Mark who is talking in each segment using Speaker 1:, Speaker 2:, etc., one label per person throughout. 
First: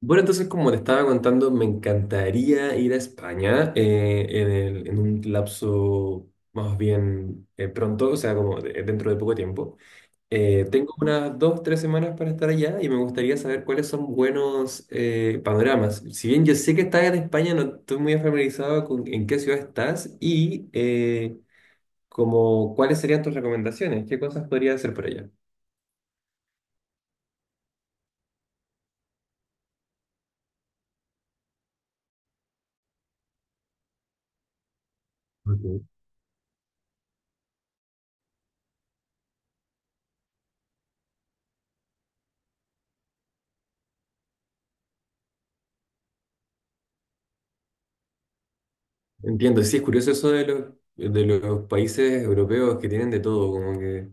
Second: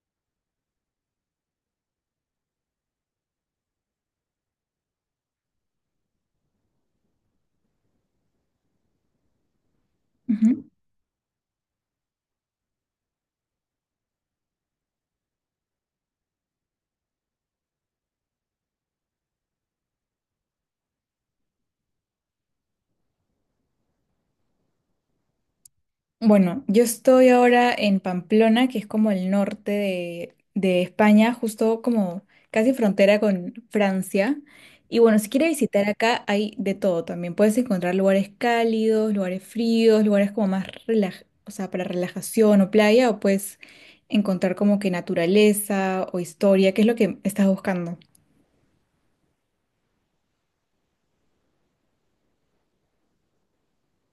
Speaker 1: Bueno, entonces, como te estaba contando, me encantaría ir a España en en un lapso más bien pronto, o sea, como dentro de poco tiempo.
Speaker 2: Ujú.
Speaker 1: Tengo unas dos, tres semanas para estar allá y me gustaría saber cuáles son buenos panoramas. Si bien yo sé que estás en España, no estoy muy familiarizado con en qué ciudad estás y como cuáles serían tus recomendaciones, qué cosas podría hacer por allá.
Speaker 2: Bueno, yo estoy ahora en Pamplona, que es como el norte de España, justo como casi frontera con Francia. Y bueno, si quieres
Speaker 1: Ok.
Speaker 2: visitar acá hay de todo también. Puedes encontrar lugares cálidos, lugares fríos, lugares como más o sea, para relajación o playa, o puedes encontrar como que naturaleza o historia, que es lo que estás buscando.
Speaker 1: Entiendo, sí, es curioso eso de de los países europeos que tienen de todo, como que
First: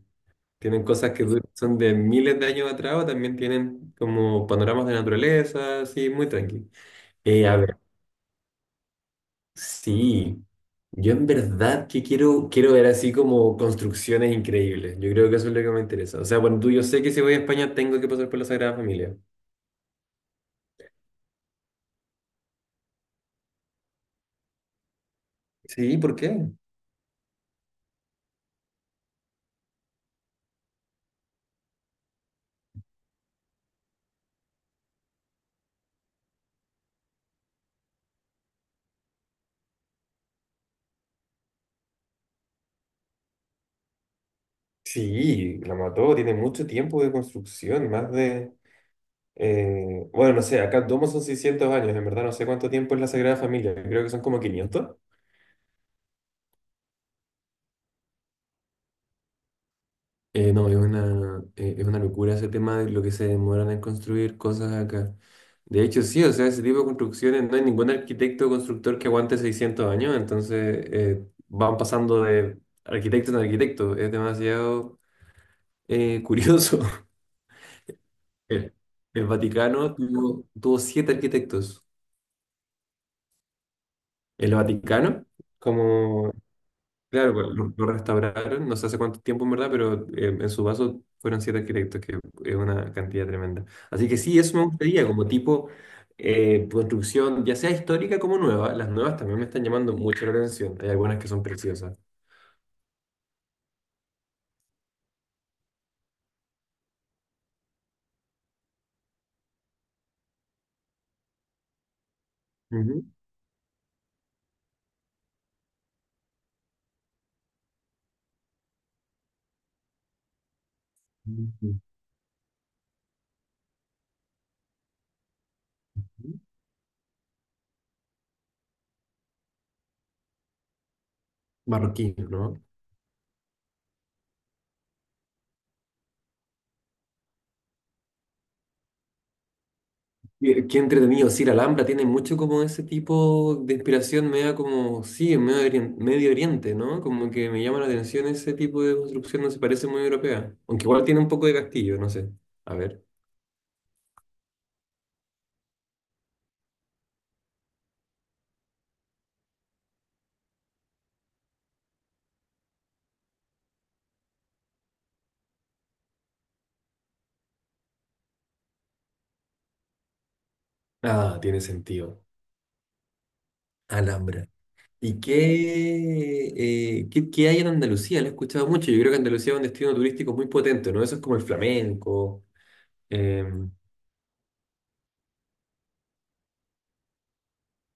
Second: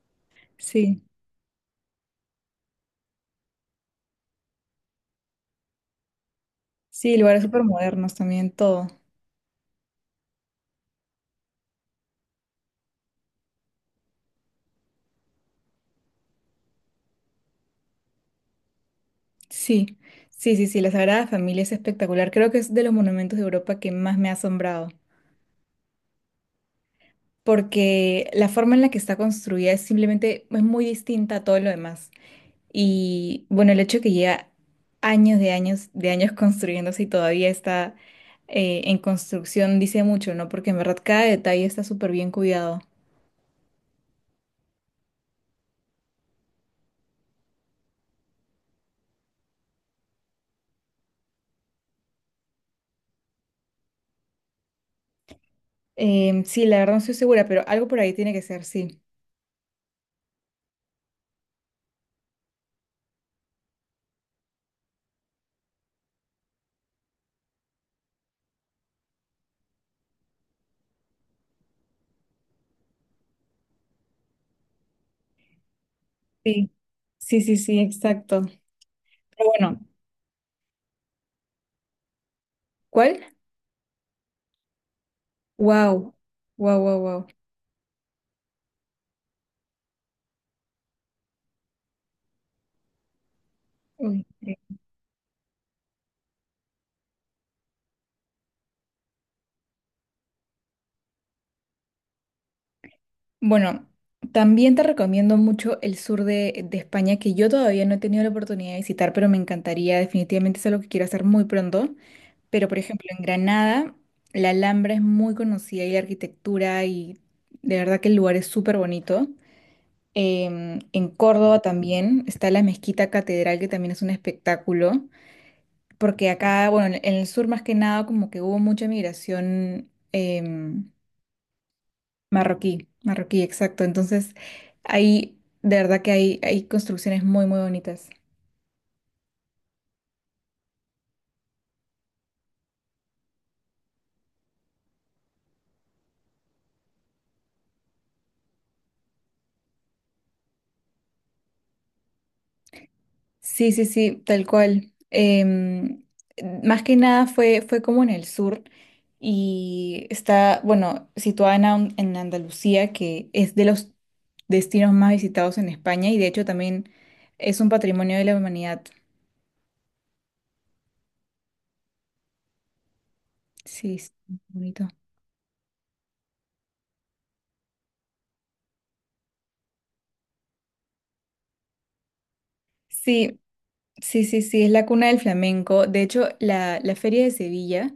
Speaker 1: tienen
Speaker 2: Sí,
Speaker 1: cosas que son de miles de años atrás, o también tienen como panoramas de naturaleza, así, muy tranqui.
Speaker 2: sí, lugares
Speaker 1: A
Speaker 2: súper
Speaker 1: ver,
Speaker 2: modernos también, todo.
Speaker 1: sí, yo en verdad que quiero ver así como construcciones increíbles, yo creo que eso es lo que me interesa. O sea, bueno, tú, yo sé que si voy a España tengo que pasar por la Sagrada Familia.
Speaker 2: Sí, sí, sí, sí, la Sagrada Familia es espectacular. Creo que es de los monumentos de Europa que más me ha asombrado,
Speaker 1: Sí, ¿por qué?
Speaker 2: porque la forma en la que está construida es simplemente es muy distinta a todo lo demás. Y bueno, el hecho de que lleva años de años de años construyéndose y todavía está en construcción dice mucho, ¿no? Porque en verdad cada detalle está súper bien cuidado.
Speaker 1: Sí, la mató, tiene mucho tiempo de construcción, más de... Bueno, no sé, acá en Domo son 600 años, en verdad no sé cuánto tiempo es la Sagrada Familia, creo que son como 500.
Speaker 2: Sí, la verdad no estoy segura, pero algo por ahí tiene que ser, sí.
Speaker 1: No, es una locura ese tema de lo que se demoran en construir cosas acá. De hecho, sí, o sea, ese tipo de construcciones, no hay ningún arquitecto o constructor que aguante 600 años, entonces van pasando de arquitecto en arquitecto, es demasiado
Speaker 2: Sí,
Speaker 1: curioso.
Speaker 2: sí, sí, sí, exacto.
Speaker 1: El, el
Speaker 2: Pero bueno,
Speaker 1: Vaticano tuvo siete arquitectos.
Speaker 2: ¿cuál?
Speaker 1: El Vaticano,
Speaker 2: Wow,
Speaker 1: como
Speaker 2: wow, wow, wow.
Speaker 1: claro, pues, lo restauraron, no sé hace cuánto tiempo en verdad, pero en su vaso fueron siete arquitectos, que es una cantidad tremenda. Así que
Speaker 2: Uy,
Speaker 1: sí,
Speaker 2: sí.
Speaker 1: eso me gustaría, como tipo construcción, ya sea histórica como nueva. Las nuevas también me están llamando mucho la atención. Hay algunas que son preciosas.
Speaker 2: Bueno, también te recomiendo mucho el sur de España, que yo todavía no he tenido la oportunidad de visitar, pero me encantaría, definitivamente es algo que quiero hacer muy pronto. Pero, por
Speaker 1: Ujú.
Speaker 2: ejemplo, en Granada, la Alhambra es muy conocida y la arquitectura y de verdad que el lugar es súper bonito. En Córdoba
Speaker 1: Ujú.
Speaker 2: también está la Mezquita Catedral, que también es un espectáculo, porque acá, bueno, en el sur más que nada, como que hubo mucha migración.
Speaker 1: Marroquí, ¿no?
Speaker 2: Marroquí, marroquí, exacto. Entonces, ahí, de verdad que hay construcciones muy, muy bonitas.
Speaker 1: Qué, qué entretenido, sí, la Alhambra tiene mucho como ese tipo de inspiración media como, sí, en medio, Medio Oriente, ¿no? Como que me llama la atención ese tipo de construcción, no se parece muy europea. Aunque igual tiene un poco de castillo, no sé. A ver.
Speaker 2: Sí, sí, sí, tal cual. Más que nada fue como en el sur y está, bueno, situada en Andalucía, que es de los destinos más visitados en España y de hecho también es un patrimonio de la humanidad.
Speaker 1: Ah, tiene sentido.
Speaker 2: Sí, sí,
Speaker 1: Alhambra.
Speaker 2: bonito.
Speaker 1: ¿Y qué, qué, qué hay en Andalucía? Lo he escuchado mucho. Yo creo que Andalucía es un destino turístico muy potente, ¿no? Eso es como el flamenco.
Speaker 2: Sí,
Speaker 1: Eh,
Speaker 2: sí, sí, sí, es la cuna del flamenco. De hecho, la Feria de Sevilla.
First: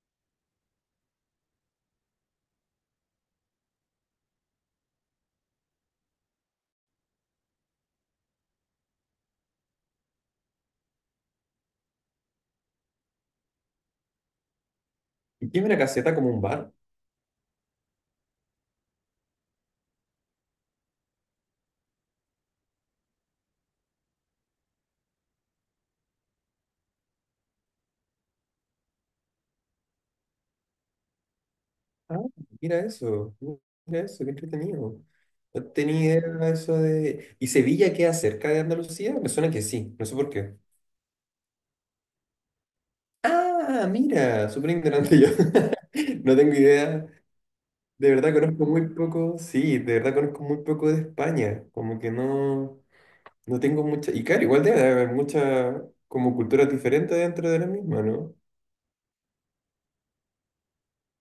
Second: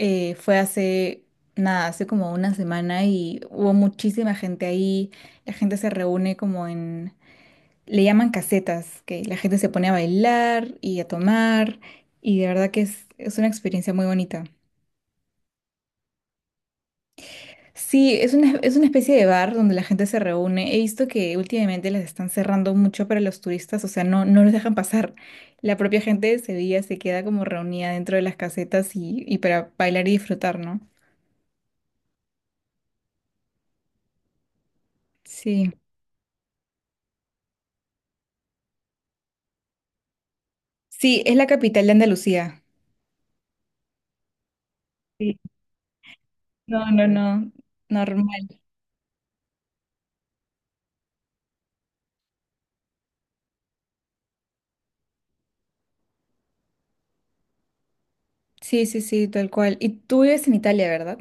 Speaker 2: Fue hace, nada, hace como una semana y hubo muchísima gente ahí. La gente se reúne como en, le llaman casetas, que la gente se pone a bailar y a tomar y de verdad que es una experiencia muy bonita.
Speaker 1: ¿Y qué es una caseta como un bar?
Speaker 2: Sí, es una especie de bar donde la gente se reúne. He visto que últimamente les están cerrando mucho para los turistas, o sea, no, no los dejan pasar. La propia gente de Sevilla se queda como reunida dentro de las casetas y para bailar y disfrutar, ¿no?
Speaker 1: Ah, mira eso, mira eso, qué entretenido. No
Speaker 2: Sí.
Speaker 1: tenía idea de eso de... ¿Y Sevilla queda cerca de Andalucía? Me suena que sí, no sé por qué.
Speaker 2: Sí, es la capital de Andalucía.
Speaker 1: Ah, mira, súper ignorante yo.
Speaker 2: Sí.
Speaker 1: No tengo
Speaker 2: No, no,
Speaker 1: idea.
Speaker 2: no,
Speaker 1: De verdad
Speaker 2: normal.
Speaker 1: conozco muy poco, sí, de verdad conozco muy poco de España. Como que no, no tengo mucha... Y claro, igual debe haber mucha como culturas diferentes dentro de la misma, ¿no?
Speaker 2: Sí, sí, sí, tal cual. Y tú vives en Italia, ¿verdad?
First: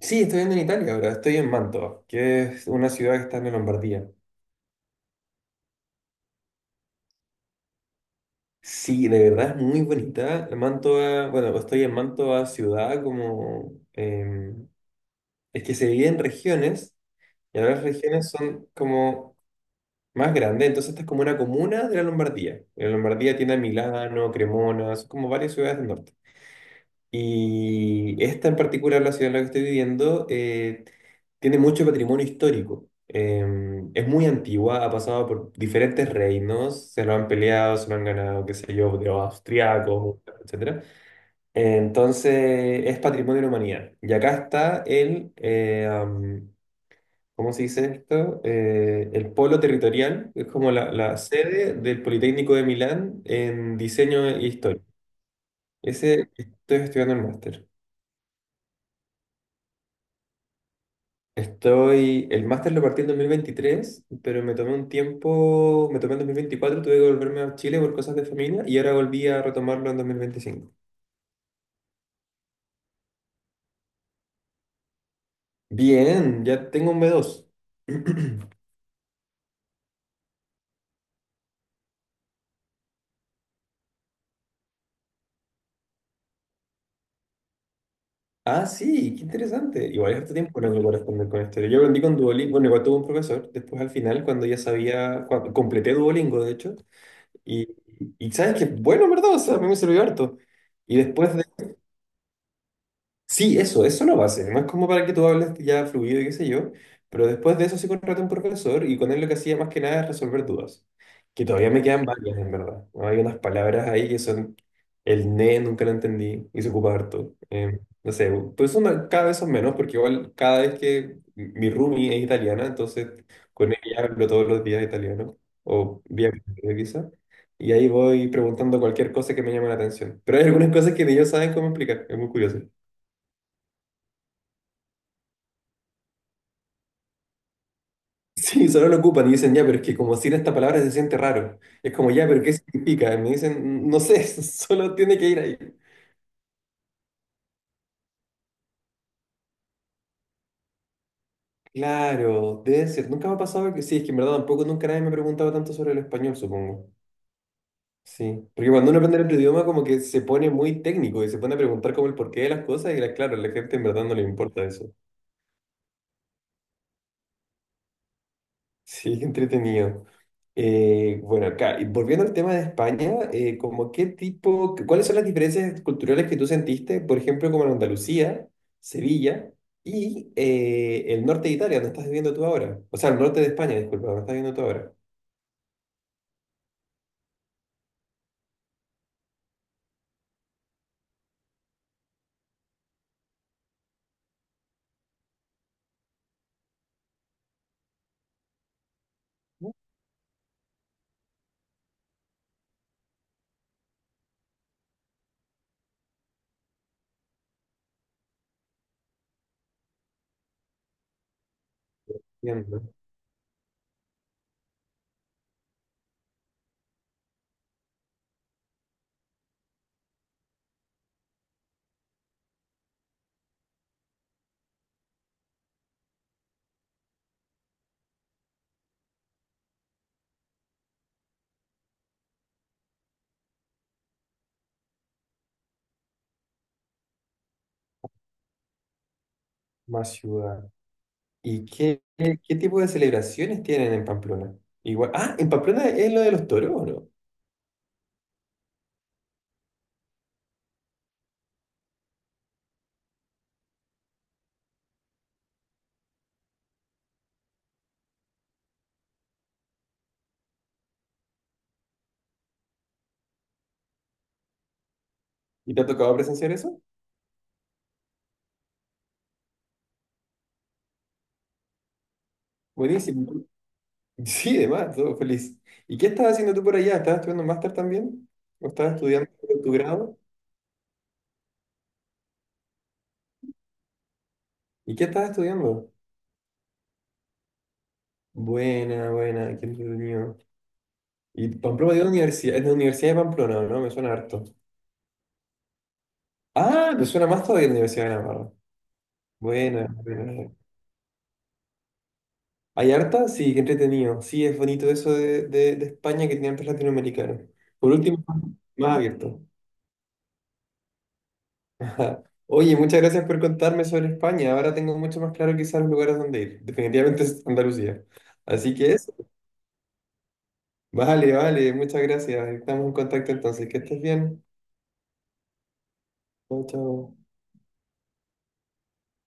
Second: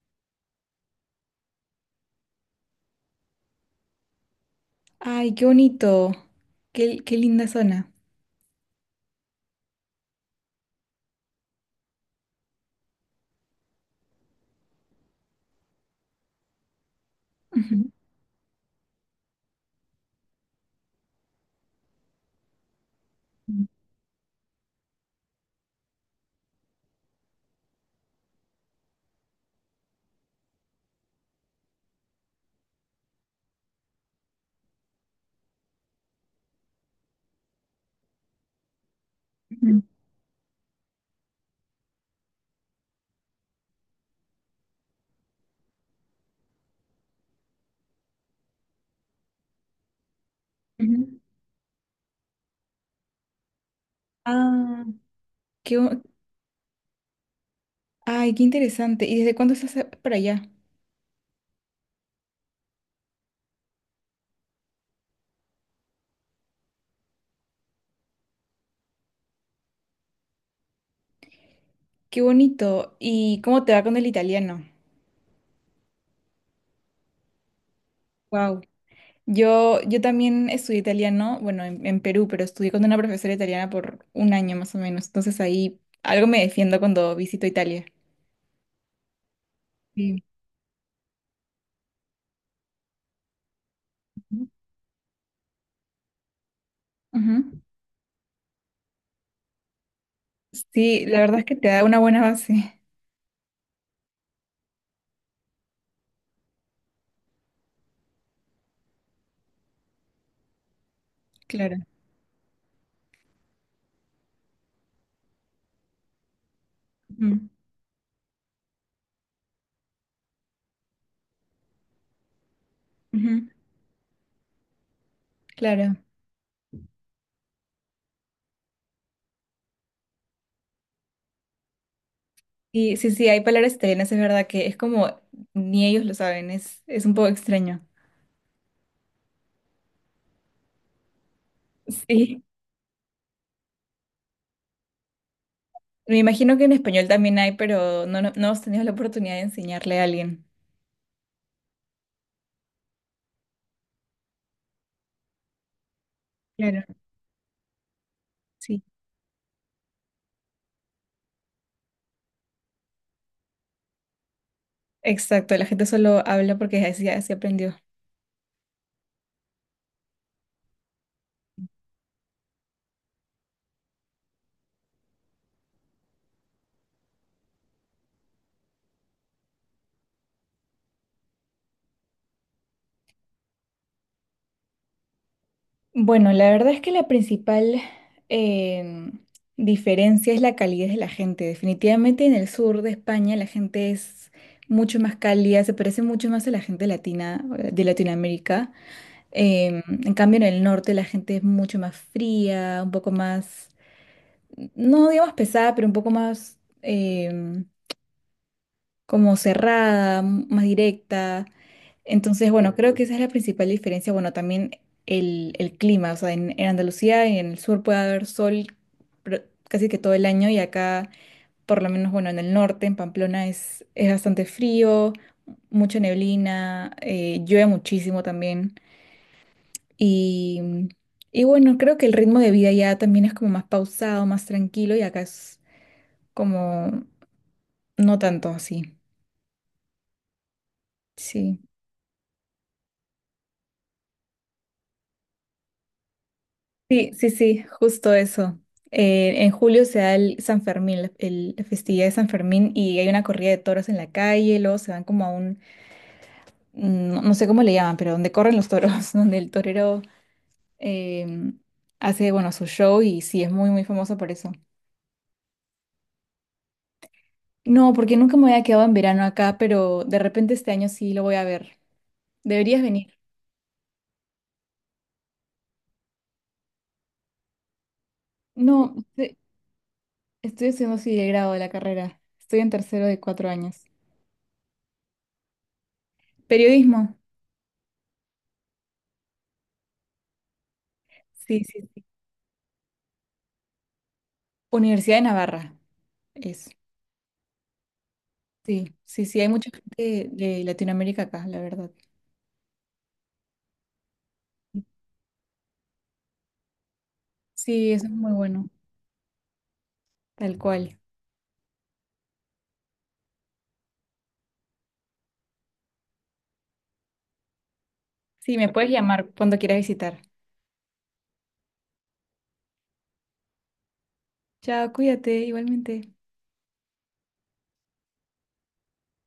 Speaker 1: Sí, estoy viendo en Italia ahora, estoy en Mantova, que es una ciudad que está en la Lombardía.
Speaker 2: Ay, qué bonito. Qué linda zona.
Speaker 1: Sí, de verdad es muy bonita. Mantova, bueno, estoy en Mantova ciudad, como es que se divide en regiones, y ahora las
Speaker 2: Ujú,
Speaker 1: regiones son como más grandes, entonces esta es como una comuna de la Lombardía. La Lombardía tiene a Milano, Cremona, son como varias ciudades del norte. Y esta en particular, la ciudad en la que estoy viviendo, tiene mucho patrimonio histórico. Es muy antigua, ha pasado por diferentes reinos, se lo han peleado, se lo han ganado, qué sé yo, de los
Speaker 2: ujú,
Speaker 1: austriacos, etcétera. Entonces, es patrimonio de la humanidad. Y acá está el, ¿cómo se dice esto? El polo territorial, es como la
Speaker 2: ujú.
Speaker 1: sede del Politécnico de Milán en diseño e historia.
Speaker 2: Ah, qué, bo-
Speaker 1: Ese estoy estudiando el máster.
Speaker 2: ay, qué interesante. ¿Y desde cuándo estás para allá?
Speaker 1: Estoy, el máster lo partí en 2023 pero me tomé un tiempo, me tomé en 2024 tuve que volverme a Chile por cosas de familia y ahora volví a retomarlo en 2025.
Speaker 2: Qué bonito. ¿Y cómo te va con el italiano?
Speaker 1: Bien, ya tengo un B2.
Speaker 2: Wow. Yo también estudié italiano, bueno, en Perú, pero estudié con una profesora italiana por un año más o menos. Entonces ahí algo me defiendo cuando visito Italia.
Speaker 1: Ah, sí, qué interesante. Igual es harto tiempo lo que puedo responder con esto. Yo aprendí con Duolingo, bueno, igual tuve un profesor, después al final, cuando
Speaker 2: Ujú.
Speaker 1: ya sabía, cuando completé Duolingo, de hecho, y, y sabes que, bueno, en ¿verdad? O sea, a mí me sirvió harto. Y
Speaker 2: Sí, la
Speaker 1: después
Speaker 2: verdad es que te da una buena base.
Speaker 1: sí, eso lo va a base, más como para que tú hables ya fluido y qué sé yo, pero después de eso sí contraté a un profesor y con él lo que hacía más que nada es resolver dudas, que todavía
Speaker 2: Claro.
Speaker 1: me quedan varias en verdad. Hay unas palabras ahí que son el ne, nunca lo entendí y se ocupa harto.
Speaker 2: Ujú.
Speaker 1: No sé, pues son cada vez son menos porque igual cada vez que mi roomie es italiana, entonces
Speaker 2: Ujú.
Speaker 1: con ella hablo todos los días italiano
Speaker 2: Claro.
Speaker 1: o vía video quizá. Y ahí voy preguntando cualquier cosa que me llame la atención. Pero hay algunas cosas que ni ellos saben cómo explicar. Es muy curioso.
Speaker 2: Y sí, sí, hay palabras italianas, es verdad que es como ni ellos lo saben, es un poco extraño.
Speaker 1: Sí, solo lo ocupan y dicen, ya, pero es que como sin esta palabra se siente raro. Es como, ya, pero
Speaker 2: Sí.
Speaker 1: ¿qué significa? Y me dicen, no sé, solo tiene que ir ahí.
Speaker 2: Me imagino que en español también hay, pero no, no, no hemos tenido la oportunidad de enseñarle a alguien.
Speaker 1: Claro, debe ser. Nunca me ha pasado que sí, es que en verdad tampoco nunca nadie me ha preguntado tanto sobre el español,
Speaker 2: Claro,
Speaker 1: supongo. Sí, porque
Speaker 2: sí.
Speaker 1: cuando uno aprende otro idioma como que se pone muy técnico y se pone a preguntar como el porqué de las cosas y claro, a la gente en verdad no le importa eso.
Speaker 2: Exacto, la gente solo habla porque así, así aprendió.
Speaker 1: Sí, qué entretenido. Bueno, acá, y volviendo al tema de España, como qué tipo, ¿cuáles son las diferencias culturales que tú sentiste, por ejemplo, como en Andalucía, Sevilla y el norte de Italia, donde estás viviendo tú ahora? O sea, el norte de España, disculpa, donde estás viviendo tú ahora.
Speaker 2: Bueno, la verdad es que la principal em, diferencia es la calidez de la gente. Definitivamente en el sur de España la gente es mucho más cálida, se parece mucho más a la gente latina, de Latinoamérica. En cambio en el norte la gente es mucho más fría, un poco más, no digamos pesada, pero un poco más como cerrada, más directa. Entonces, bueno,
Speaker 1: Entiendo,
Speaker 2: creo que esa es la principal diferencia. Bueno, también el clima, o sea, en Andalucía y en el sur puede haber sol pero casi que todo el año y acá, por lo menos, bueno, en el norte, en Pamplona, es bastante frío, mucha neblina, llueve muchísimo también. Y, y bueno, creo que el ritmo de vida ya también es como más pausado, más tranquilo y acá es como no tanto así.
Speaker 1: más ciudad.
Speaker 2: Sí.
Speaker 1: ¿Y qué, qué, qué tipo de celebraciones tienen en Pamplona? Igual, ah, ¿en Pamplona es lo de los toros o no?
Speaker 2: Sí, sí, sí, justo eso. En julio se da el San Fermín, la festividad de San Fermín, y hay una corrida de toros en la calle, luego se van como a un, no, no sé cómo le llaman, pero donde corren los toros, donde el torero em, hace, bueno, su show y sí, es muy, muy famoso por eso.
Speaker 1: ¿Y te ha tocado presenciar eso?
Speaker 2: No, porque nunca me había quedado en verano acá, pero de repente este año sí lo voy a ver. Deberías venir.
Speaker 1: Buenísimo. Sí, además, todo feliz. ¿Y qué estabas haciendo tú por allá? ¿Estabas estudiando un máster también? ¿O
Speaker 2: No,
Speaker 1: estabas estudiando
Speaker 2: estoy,
Speaker 1: tu grado?
Speaker 2: estoy estudiando sí el grado de la carrera. Estoy en tercero de 4 años.
Speaker 1: ¿Y qué estabas estudiando?
Speaker 2: Periodismo.
Speaker 1: Buena, buena, qué entretenido. Y
Speaker 2: Sí, sí,
Speaker 1: Pamplona
Speaker 2: sí.
Speaker 1: dio la universidad, es de la Universidad de Pamplona, ¿no? Me suena harto.
Speaker 2: Universidad de Navarra es.
Speaker 1: Ah, me suena más todavía la Universidad de Navarra.
Speaker 2: Sí, sí, sí, hay mucha
Speaker 1: Buena,
Speaker 2: gente
Speaker 1: buena.
Speaker 2: de Latinoamérica acá, la verdad.
Speaker 1: ¿Hay harta? Sí, qué entretenido. Sí, es bonito eso de España que tiene antes latinoamericanos.
Speaker 2: Sí,
Speaker 1: Por
Speaker 2: eso es
Speaker 1: último,
Speaker 2: muy bueno,
Speaker 1: más abierto.
Speaker 2: tal cual.
Speaker 1: Ajá. Oye, muchas gracias por contarme sobre España. Ahora tengo mucho más claro quizás los lugares donde ir. Definitivamente es Andalucía.
Speaker 2: Sí, me
Speaker 1: Así
Speaker 2: puedes
Speaker 1: que eso.
Speaker 2: llamar cuando quieras visitar.
Speaker 1: Vale, vale, muchas gracias. Estamos en contacto entonces. Que estés bien.
Speaker 2: Chao, cuídate, igualmente.
Speaker 1: Chao, chao.